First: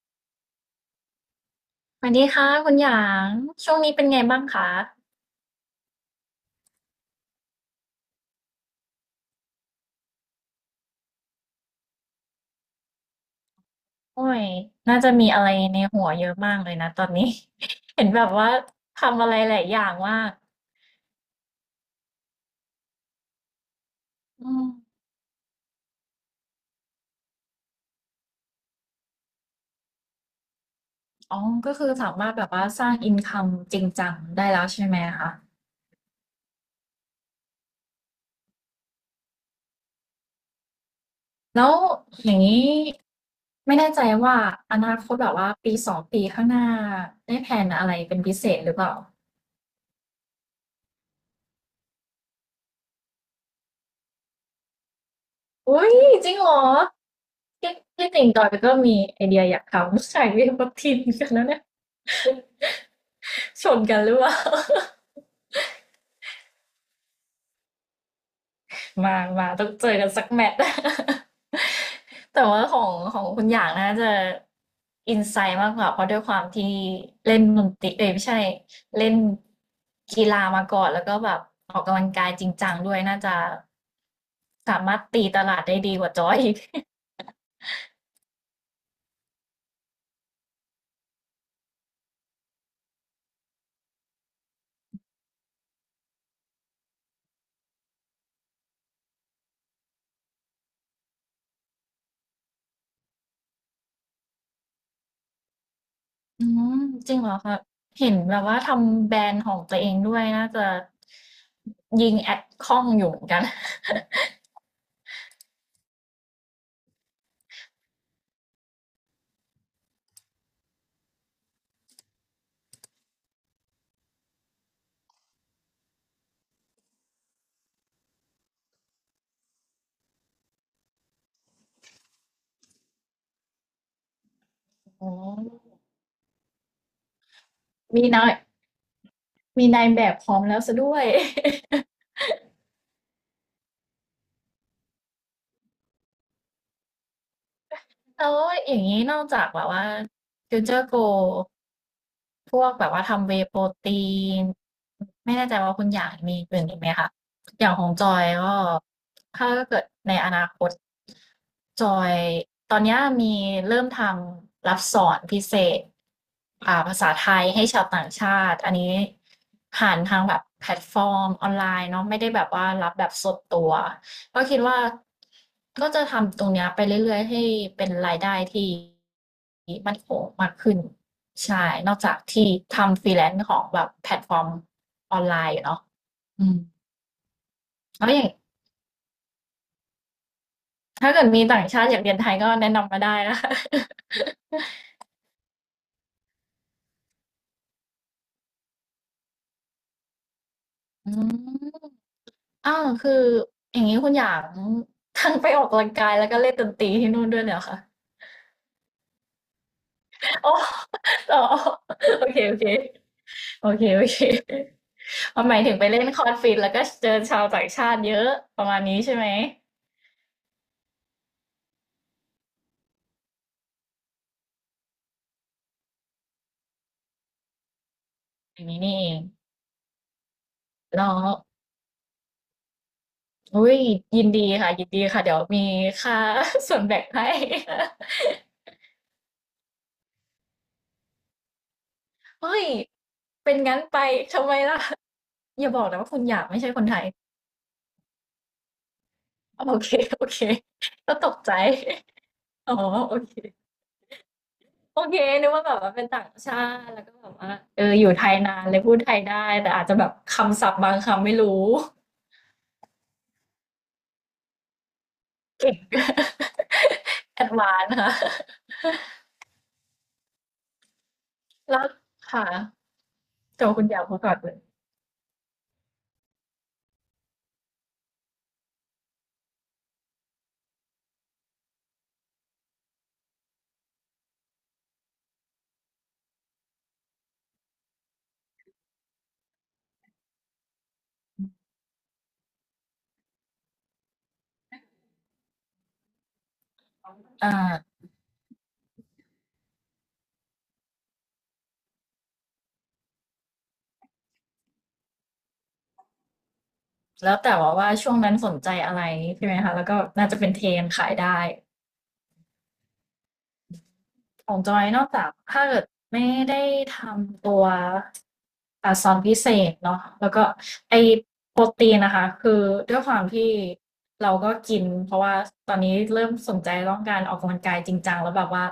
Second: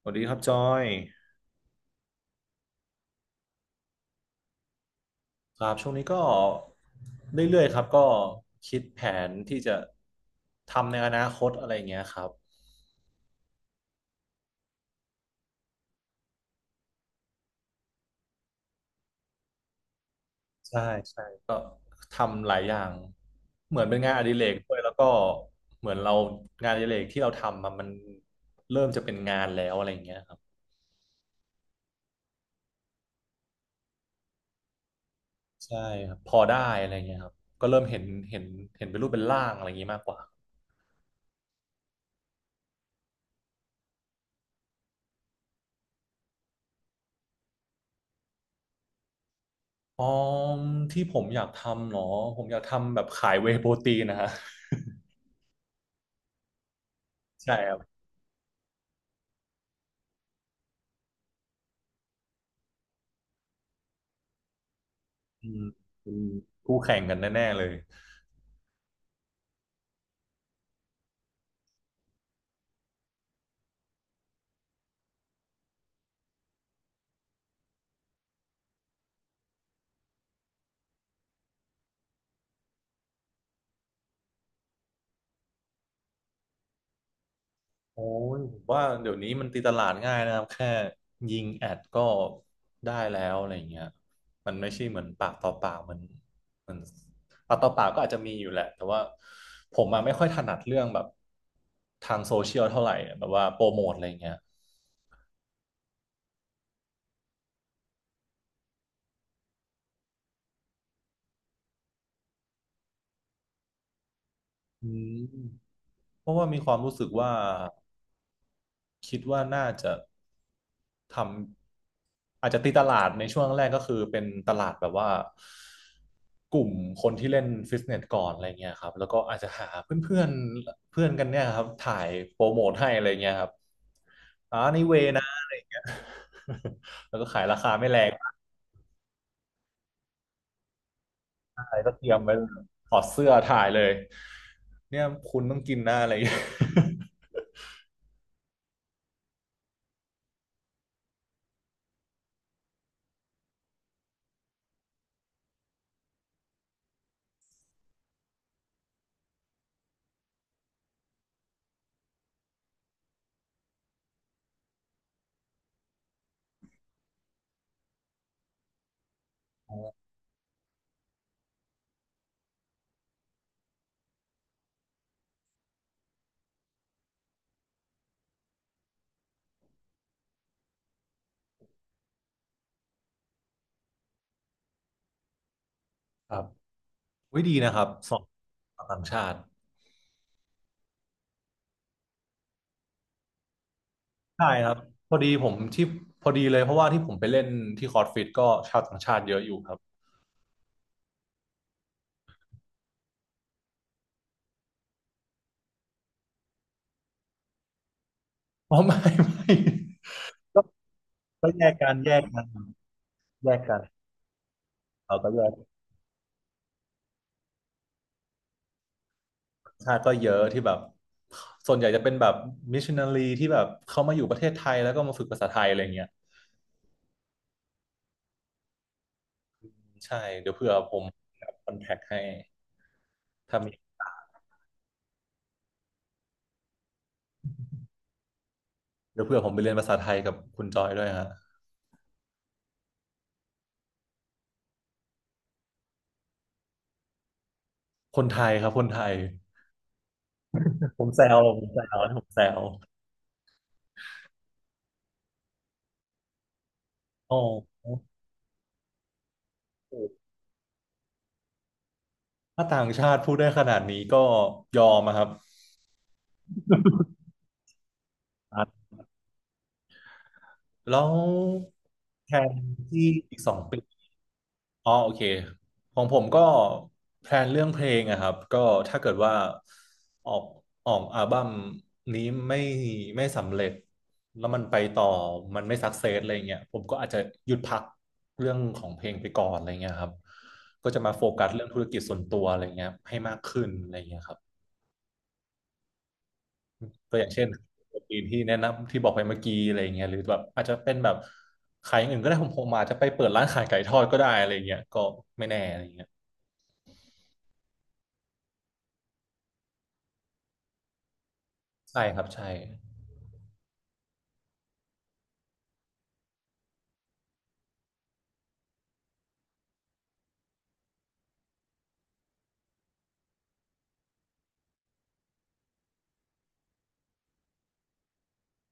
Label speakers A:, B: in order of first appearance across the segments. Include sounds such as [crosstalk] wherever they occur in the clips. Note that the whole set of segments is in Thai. A: สวัสดีครับจอย
B: สวัสดีค่ะคุณหยางช่วงนี้เป็นไงบ้างคะ
A: ครับช่วงนี้ก็เรื่อยๆครับก็คิดแผนที่จะทำในอนาคตอะไรอย่างเงี้ยครับ
B: โอ้ยน่าจะมีอะไรในหัวเยอะมากเลยนะตอนนี้ [laughs] เห็นแบบว่าทำอะไรหลายอย่างว่าก
A: ใช่ใช่ทำหลายอย่างเหมือนเป็นงานอดิเร
B: อื
A: ก
B: ม
A: ด้วยแล้วก็เหมือนเรางานอดิเรกที่เราทำอะมันเริ่มจะเป็นงานแล้วอะไรอย่างเงี้ยครับ
B: อ๋อก็คือสามารถแบบว่าสร้างอินคัมจริงจังได้แล้วใช่ไหมคะ
A: ใช่ครับพอได้อะไรอย่างเงี้ยครับก็เริ่มเห็นเห็นเป็นรูปเป็นร่างอะไรอย่างงี้มากกว่า
B: แล้วอย่างนี้ไม่แน่ใจว่าอนาคตแบบว่าปีสองปีข้างหน้าได้แผนอะไรเป็นพิเศษหรือเปล่า
A: อ๋อที่ผมอยากทำเหรอผมอยากทำแบบขายเวย์โปรตีนนะฮะ
B: อุ้ยจริงเหรอ
A: ใช่ค
B: ที่
A: รับ
B: ที่จริงจอยก็มีไอเดียอยากทำ [laughs] ขายเวทีเหมครับทอนกันแล้วเนี่ย ชนกันหรือเปล่า
A: อืมเป็นคู่แข่งกันแน่ๆเลย
B: มามาต้องเจอกันสักแมตช์ [laughs] แต่ว่าของคุณหยางน่าจะอินไซต์มากกว่าเพราะด้วยความที่เล่นดนตรีเอ้ยไม่ใช่เล่นกีฬามาก่อนแล้วก็แบบออกกำลังกายจริงจังด้วยน่าจะสามารถตีตลาดได้ดีกว่าจอยอีก
A: โอ้ยผมว่าเดี๋ยวนี้มันตีตลาดง่ายนะครับแค่ยิงแอดก็ได้แล้วอะไรอย่างเงี้ยมันไม่ใช่เหมือนปากต่อปากเหมันปากต่อปากก็อาจจะมีอยู่แหละแต่ว่าผมมาไม่ค่อยถนัดเรื่องแบบทางโซเชียลเท่าไหร่แบบว่าโปรโมทอะไรอย่างเงี้ย
B: อืมจริงเหรอคะเห็นแบบว่าทำแบรนด์ของตัวเองด้วยน่าจะยิงแอดคล่องอยู่เหมือนกัน
A: อืมเพราะว่ามีความรู้สึกว่าคิดว่าน่าจะทำ อาจจะตีตลาดในช่วงแรกก็คือเป็นตลาดแบบว่ากลุ่มคนที่เล่นฟิตเนสก่อนอะไรเงี้ยครับแล้วก็อาจจะหาเพื่อนเพื่อนเพื่อนกันเนี่ยครับถ่ายโปรโมทให้อะไรเงี้ยครับ
B: [laughs] อ๋อ
A: [laughs] แล้วก็ขายราคาไม่แร
B: มี
A: ง
B: แนว มีนายแบบพร้อมแล้วซสด้วย
A: อะไรก็
B: [laughs]
A: เตรียมไว้เลยถอดเสื้อถ่ายเลยเนี่ยคุณต้องกินหน้าอะไรเงี้ย
B: แล้วอย่างนี้นอกจากแบบว่า Future Go พวกแบบว่าทำ Whey Protein ไม่แน่ใจว่าคุณอย่างมีอื่นอีกไหมคะอย่างของจอยก็ถ้าเกิดในอนาคตจอยตอนเนี้ยมีเริ่มทำรับสอนพิเศษภาษาไทยให้ชาวต่างชาติอันนี้ผ่าน
A: [laughs]
B: ทางแบบแพลตฟอร์มออนไลน์เนาะไม่ได้แบบว่ารับแบบสดตัว ก็คิดว่าก็จะทำตรงเนี้ยไปเรื่อยๆให้เป็นรายได้ที่มั่นคงมากขึ้นใช่นอกจากที่ทำฟรีแลนซ์ของแบบแพลตฟอร์มออนไลน์อยู่เนาะ
A: ครับ
B: อืม
A: วิดีนะครับ
B: แล้
A: ส
B: ว
A: อ
B: อ
A: ง
B: ย่าง
A: ชาวต่างชาติ
B: ถ้าเกิดมีต่างชาติอยากเรียนไทยก็แนะนำมาได้นะคะ
A: ใช่ครับพอดีผมที่พอดีเลยเพราะว่าที่ผมไปเล่นที่คอร์สฟิตก็ชาวต่างชาติเยอะอยู่ครับ
B: อืมอ้าวคืออย่างนี้คุณอยากทั้งไปออกกำลังกายแล้วก็เล่นดนตรีที่นู่นด้วยเลยเหรอคะ
A: อ๋อไม่ไม่
B: โอ้
A: ก็
B: อ๋ [laughs] อ
A: ก็แยกกันแย
B: โอ
A: ก
B: เค
A: กัน
B: โอเค
A: แยก
B: โอ
A: กัน
B: เคโอเค
A: เราก็แย
B: เอา
A: ก
B: หมายถึงไปเล่นคอนฟิดแล้วก็เจอชาวต่างชาติเยอะประมาณนี้ใช่ไหม
A: ชาติก็เยอะที่แบบส่วนใหญ่จะเป็นแบบมิชชันนารีที่แบบเขามาอยู่ประเทศไทยแล้วก็มาฝึกภาษาไทยอะไรเงี้ย
B: อย่างนี้นี่เอง
A: ใช่เดี๋ยวเผื่อผ
B: แล้
A: ม
B: ว
A: คอนแทคให้ถ้า
B: อุ้
A: มี
B: ยยินดีค่ะยินดีค่ะเดี๋ยวมีค่า [laughs] ส่วนแบ่งให้ [laughs]
A: เดี๋ยวเผื่อผมไปเรียนภาษาไทยกับคุณจอยด้วยฮะ
B: เฮ้ยเป็นงั้นไปทำไมล่ะอย่าบอกนะว่าคุณอยากไม่ใช่คนไทย
A: คนไทยครับคนไทย
B: โอเคโอเค
A: ผม
B: ก็
A: แซ
B: ตก
A: ว
B: ใจ
A: ผมแซวผมแซว
B: [laughs] อ๋อโอเคโอเคนึกว่าแบบว่าเป็นต่างชาติแล้วก็แบ
A: โอ
B: บว่าเอ
A: ้
B: ออยู่ไทยนานเลยพูดไทยได้แต่อาจจะแบบคำศัพท์บางคำไม่รู้
A: ถ้าต่างชาติพูดได้ขนาดนี้ก็ยอมอะครับ
B: [laughs] เก่ง [laughs] แอดวานซ์ค่ะ
A: แล้ว
B: แล้ว
A: แท
B: ค่ะ
A: นที่อีกสอง
B: แต่ว่า
A: ปี
B: คุณอยากพูดก่อนเลย
A: อ๋อโอเคของผมก็แพลนเรื่องเพลงอะครับก็ถ้าเกิดว่าออกออกอัลบั้มนี้ไม่ไม่สำเร็จแล้วมันไปต่อมันไม่สักเซสอะไรเงี้ยผมก็อาจจะหยุดพักเรื่องของเพลงไปก่อนอะไรเงี้ยครับก็จะมาโฟกัสเรื่องธุรกิจส่วนตัวอะไรเงี้ยให้มากขึ้นอะไรเงี้ยครับก็อย่างเช่น
B: อ่า
A: ปีที่แนะนำที่บอกไปเมื่อกี้อะไรเงี้ยหรือแบบอาจจะเป็นแบบขายอย่างอื่นก็ได้ผมผมอาจจะไปเปิดร้านขายไก่ทอดก็ได้อะไรเงี้ยก็ไม่แน่อะไรเงี้ย
B: แล้วแต่ว่าว่าช่วงนั้นสนใจอะไรใช่ไหมคะแล้วก็น่าจะเป็นเทรนด์ขายได้
A: ใช่ครับใช่
B: ของจอยนอกจาก ถ้าเกิดไม่ได้ทำตัวซอนพิเศษเนาะแล้วก็ไอโปรตีนนะคะคือด้วยความที่เราก็กิน เพราะว่าตอนนี้เริ่มสนใจเรื่องการออกกำลังกายจริงจังแล้วแบบว่า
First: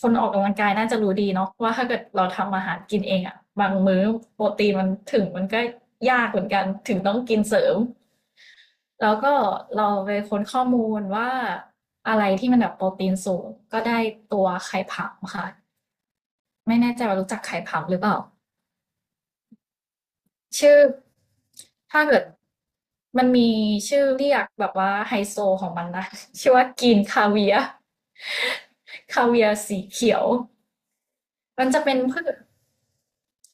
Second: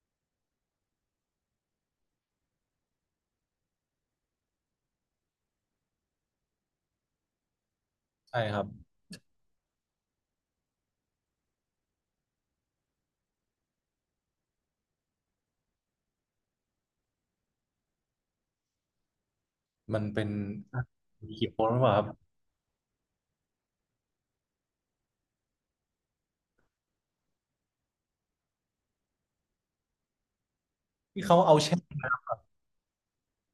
B: คนออกกำลังกายน่าจะรู้ดีเนาะว่าถ้าเกิดเราทำอาหารกินเองอะบางมื้อโปรตีนมันถึงมันก็ยากเหมือนกันถึงต้องกินเสริม
A: ใช่ครับ
B: แล้วก็เราไปค้นข้อมูลว่าอะไรที่มันแบบโปรตีนสูงก็ได้ตัวไข่ผำค่ะไม่แน่ใจว่ารู้จักไข่ผำหรือเปล่า
A: มันเป็นอ
B: ชื่อ
A: เขียวหรือเปล่าค
B: ถ้า
A: รับ
B: เกิดมันมีชื่อเรียกแบบว่าไฮโซของมันนะ [laughs] ชื่อว่ากินคาเวียร์คาเวียร์สีเขียว
A: ที่เขาเอา
B: มัน
A: แช่
B: จะเป็นพืช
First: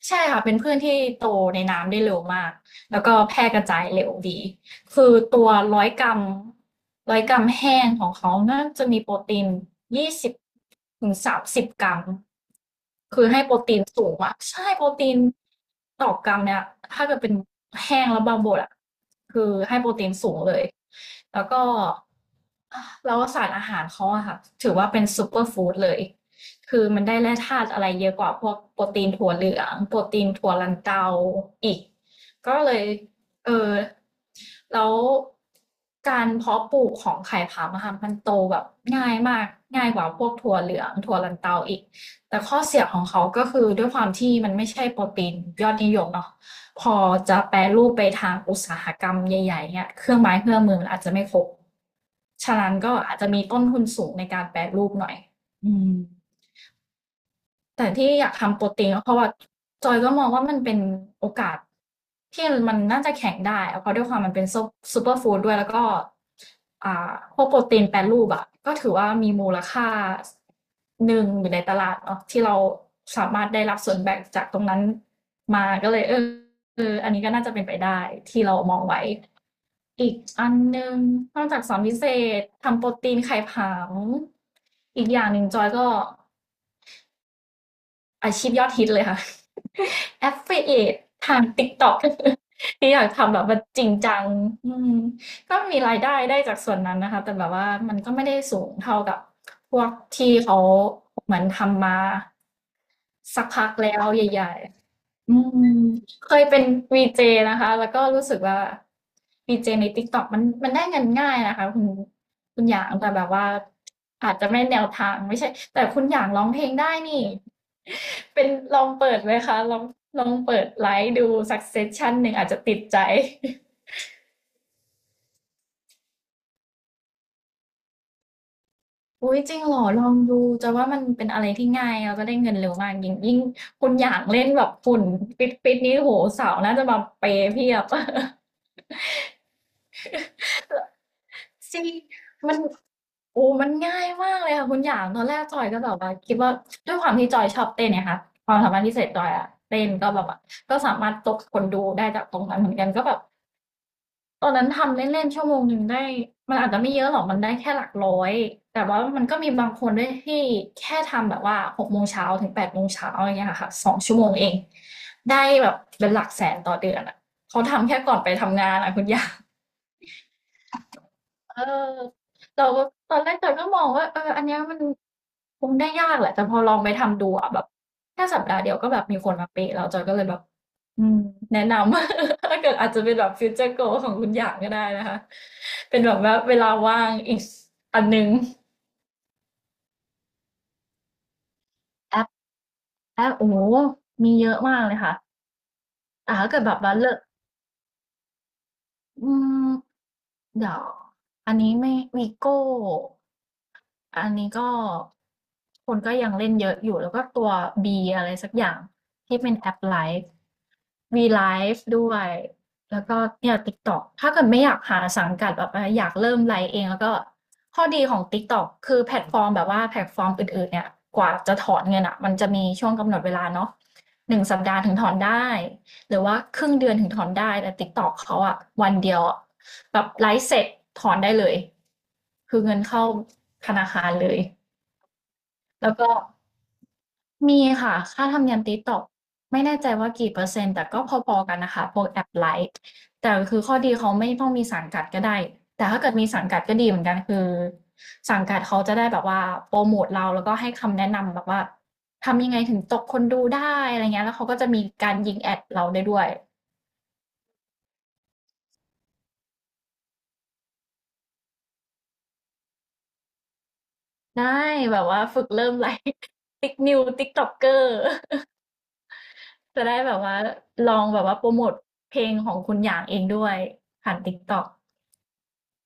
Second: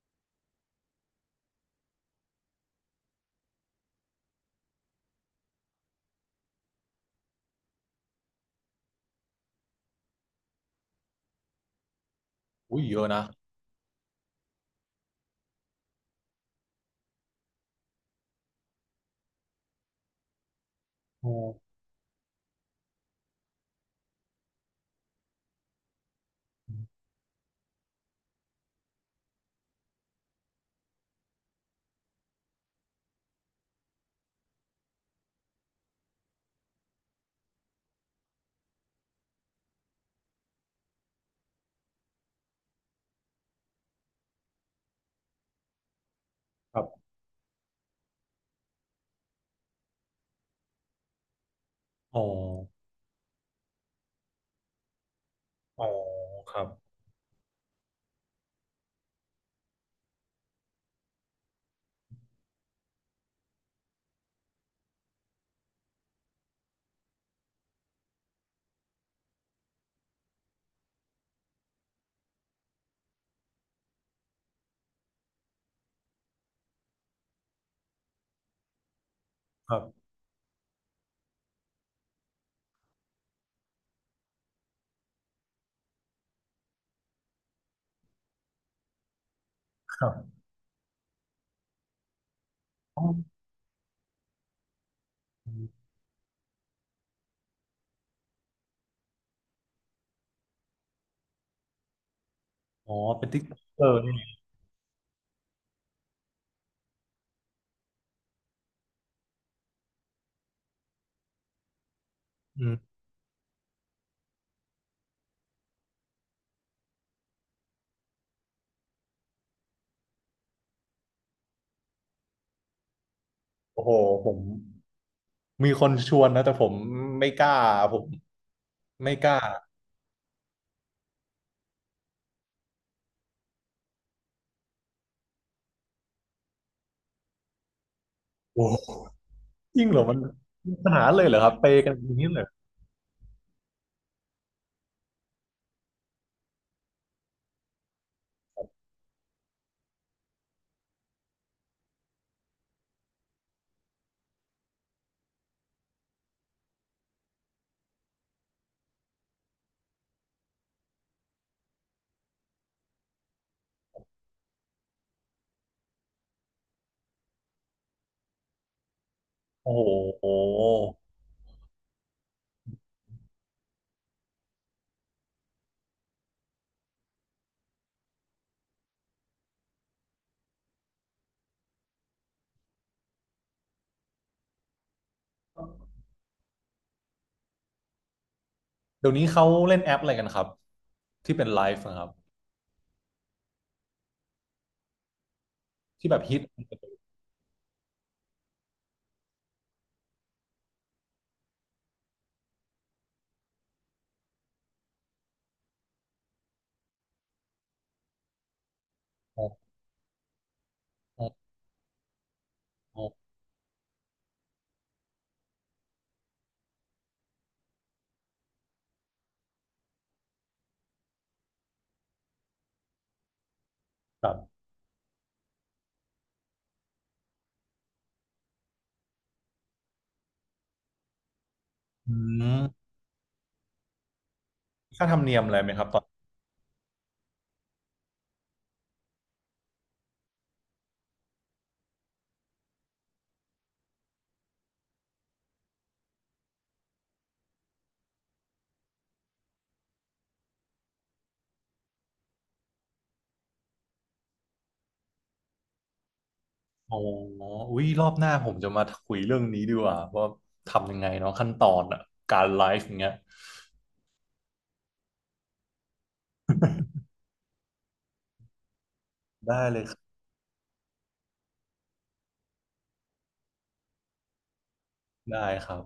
B: ใช่ค่ะเป็นพืชที่โตในน้ำได้เร็วมากแล้วก็แพร่กระจายเร็วดีคือตัวร้อยกรัม100 กรัมแห้งของเขาน่าจะมีโปรตีน20ถึง30 กรัม
A: อุ้ยเยอะนะ
B: คือให้โปรตีนสูงอะใช่โปรตีนต่อกรัมเนี่ยถ้าเกิดเป็นแห้งแล้วบางบดอะคือให้โปรตีนสูงเลย
A: โอ
B: แล้วก็
A: ้
B: แล้วสารอาหารเขาอะค่ะถือว่าเป็นซูเปอร์ฟู้ดเลย คือมันได้แร่ธาตุอะไรเยอะกว่าพวกโปรตีนถั่วเหลืองโปรตีนถั่วลันเตาอีกก็เลยเออแล้วการเพาะปลูกของไข่ผามะค่ะมันโตแบบง่ายมากง่ายกว่าพวกถั่วเหลืองถั่วลันเตาอีกแต่ข้อเสียของเขาก็คือด้วยความที่มันไม่ใช่โปรตีนยอดนิยมเนาะ
A: ครั
B: พอ
A: บ
B: จะแปรรูปไปทางอุตสาหกรรมใหญ่ๆเนี่ยเครื่องไม้เครื่องมือมันอาจจะไม่ครบ
A: อ๋อ
B: ฉะนั้นก็อาจจะมีต้นทุนสูงในการแปรรูปหน่อยอื
A: อ๋อ
B: ม
A: ครับ
B: แต่ที่อยากทำโปรตีนก็เพราะว่าจอยก็มองว่ามันเป็นโอกาสที่มันน่าจะแข็งได้อเพราะด้วยความมันเป็นซุปูเปอร์ฟู้ดด้วยแล้วก็พวกโปรตีนแปรรูปอะก็ถือว่ามีมูลค่าหนึ่งอยู่ในตลาดเนาะที่เราสามารถได้รับส่วนแบ่งจากตรงนั้นมาก็เลยเอออันนี้ก็น่าจะเป็นไปได้ที่เรามองไว้
A: ครับ
B: อีกอันหนึ่งนอกจากสอนพิเศษทำโปรตีนไข่ผงอีกอย่างหนึ่งจอยก็ อาชีพยอดฮิตเลยค่ะ
A: ครั
B: [laughs]
A: บ
B: Affiliate ทาง TikTok [laughs] ที่อ
A: อ๋
B: ยากทำแบ
A: อ
B: บว่าจริงจังอืมก็มีรายได้ได้จากส่วนนั้นนะคะแต่แบบว่ามันก็ไม่ได้สูงเท่ากับพวกที่เขาเหมือนทำมา
A: อ๋อเป็นติ๊ก
B: สักพัก
A: เออ
B: แล้
A: ร์
B: ว
A: นี่
B: ใหญ่ๆอืมเคยเป็นวีเจนะคะแล้วก็รู้สึกว่าวีเจใน TikTok มันได้เงินง่ายนะคะคุณ
A: อื
B: ห
A: ม
B: ยางแต่แบบว่าอาจจะไม่แนวทางไม่ใช่แต่คุณหยางร้องเพลงได้นี่ เป็นลองเปิดไหมคะลองเปิดไลฟ์ดูสักเซสชั่นหนึ่งอาจจะติดใจ
A: โอ้
B: [laughs]
A: โหผมมีคนชวนนะแต่ผมไม่กล้าผมไม่ก
B: อุ้
A: ล้า
B: ยจริงเหรอลองดูจะว่ามันเป็นอะไรที่ง่ายแล้วก็ได้เงินเร็วมากยิ่งคุณอยากเล่นแบบฝุ่นปิดนี้โหสาวน่าจะมาเปย์เพียบ
A: โอ้โหยิ่งเหรอมันขนาดนั้นเลยเหรอครับเป
B: [laughs] จ
A: ย์
B: ริง
A: กันอย่างนี้เลยเหรอ
B: มันโอ้มันง่ายมากเลยค่ะคุณอยากตอนแรกจอยก็แบบว่าคิดว่าด้วยความที่จอยชอบเต้นเนี่ยค่ะความสามารถพิเศษจอยอะเต้นก็แบบว่าก็สามารถตกคนดูได้จากตรงนั้นเหมือนกันก็แบบ ตอนนั้นทำเล่นๆชั่วโมงหนึ่งได้มันอาจจะไม่เยอะหรอกมันได้แค่หลักร้อยแต่ว่ามันก็มีบางคนด้วยที่แค่ทำแบบว่าหกโมงเช้าถึงแปดโมงเช้าอย่างเงี้ยค่ะสองชั่วโมงเองได้แบบเป็นหลักแสนต่อเดือนอ่ะเขาทำแค่ก่อนไปทำงานอ่ะคุณย่า
A: โอ้โห
B: เออเราก็ตอนแรกเราก็มองว่าเอออันเนี้ยมันคงได้ยากแหละแต่พอลองไปทำดูอะแบบแค่สัปดาห์เดียวก็แบบมีคนมาเปะเราจอยก็เลยแบบอืมแนะนำ [laughs] ถ้าเกิดอาจจะเป็นแบบฟิวเจอร์โกของคุณอย่างก็ได้นะคะเป็นแบบว่าเวลาว่างอีกอันนึง
A: เดี๋ยวนี้เขาเล่นแอปอะไรกันครับที่เป็นไลฟ์อะครับ
B: แอปแอปโอ้โหมีเยอะมากเลยค่ะ
A: ที่แบบ
B: แต่
A: ฮิต
B: ถ้าเกิดแบบว่าเลิก อืมเดี๋ยวอันนี้ไม่วีโก้อันนี้ก็คนก็ยังเล่นเยอะอยู่แล้วก็ตัว B อะไรสักอย่างที่
A: อ๋อ
B: เป็นแอปไลฟ์
A: อ๋
B: V l
A: อ
B: i ฟ e ด้วยแล้
A: อ๋อ
B: วก็เนี่ย TikTok ถ้าเกิดไม่อยากหาสังกัดแบบว่าอยากเริ่มไลฟ์เองแล้วก็ข้อดีของ TikTok คือแพลตฟอร์มแบบว่าแพลตฟอร์มอื่นๆเนี่ยกว่าจะถอนเงินอ่ะมันจะมีช่วงกำหนดเวลาเนาะ
A: ครั
B: หนึ่งสัป
A: บ
B: ดาห์ถึงถอนได้ หรือว่าครึ่งเดือนถึงถอนได้แต่ TikTok เขาอะวันเดียวแบบไลฟ์เสร็จถอนได้เลย
A: อื
B: คือเงิน
A: ม
B: เข้าธนาคารเลย
A: ค่าธรรมเนียมอะไรไหมครับ
B: แล้ว
A: ตอน
B: ก็มีค่ะค่าธรรมเนียม TikTok ไม่แน่ใจว่ากี่เปอร์เซ็นต์แต่ก็พอๆกันนะคะพวกแอปไลฟ์แต่คือข้อดีเขาไม่ต้องมีสังกัดก็ได้แต่ถ้าเกิดมีสังกัดก็ดีเหมือนกันคือสังกัดเขาจะได้แบบว่าโปรโมทเราแล้วก็ให้คำแนะนำแบบว่าทำยังไงถึงตกคนดูได้อะไรเงี้ยแล้วเขาก็จะมีการยิงแอดเราได้ด้วย
A: อ๋ออุ้ยรอบหน้าผมจะมาคุยเรื่องนี้ดีกว่าว่าทำยังไงเนาะขั้นตอนอะการไลฟ์อย่างเงี้ย
B: ได้แบบว่าฝึกเริ่มไลฟ์ [laughs] ติ๊กนิวติกต็อกเกอร์ [laughs]
A: ได้เล
B: จะ
A: ยครั
B: ได้แบ
A: บ
B: บว่าลองแบบว่าโปรโมตเพลงของคุณหยางเองด้วยผ่านต๊กต็อก
A: ได้ครับ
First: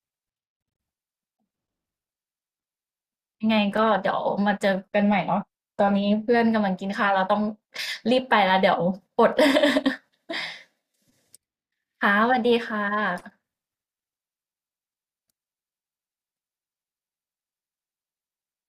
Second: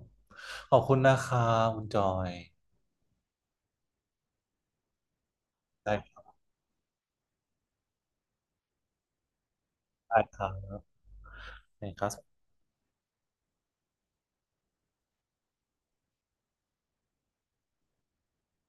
A: ขอบคุณนะครับคุณจอย
B: ยังไงก็เดี๋ยวมาเจอกันใหม่เนาะตอ
A: ได
B: นนี้
A: ้
B: เพื่อนกำลังกินข้าวเราต้องรีบไปแล้วเดี๋ยวอด [laughs]
A: ได้ครับได้ครั
B: ค่ะ
A: บ
B: สวัสดีค่ะ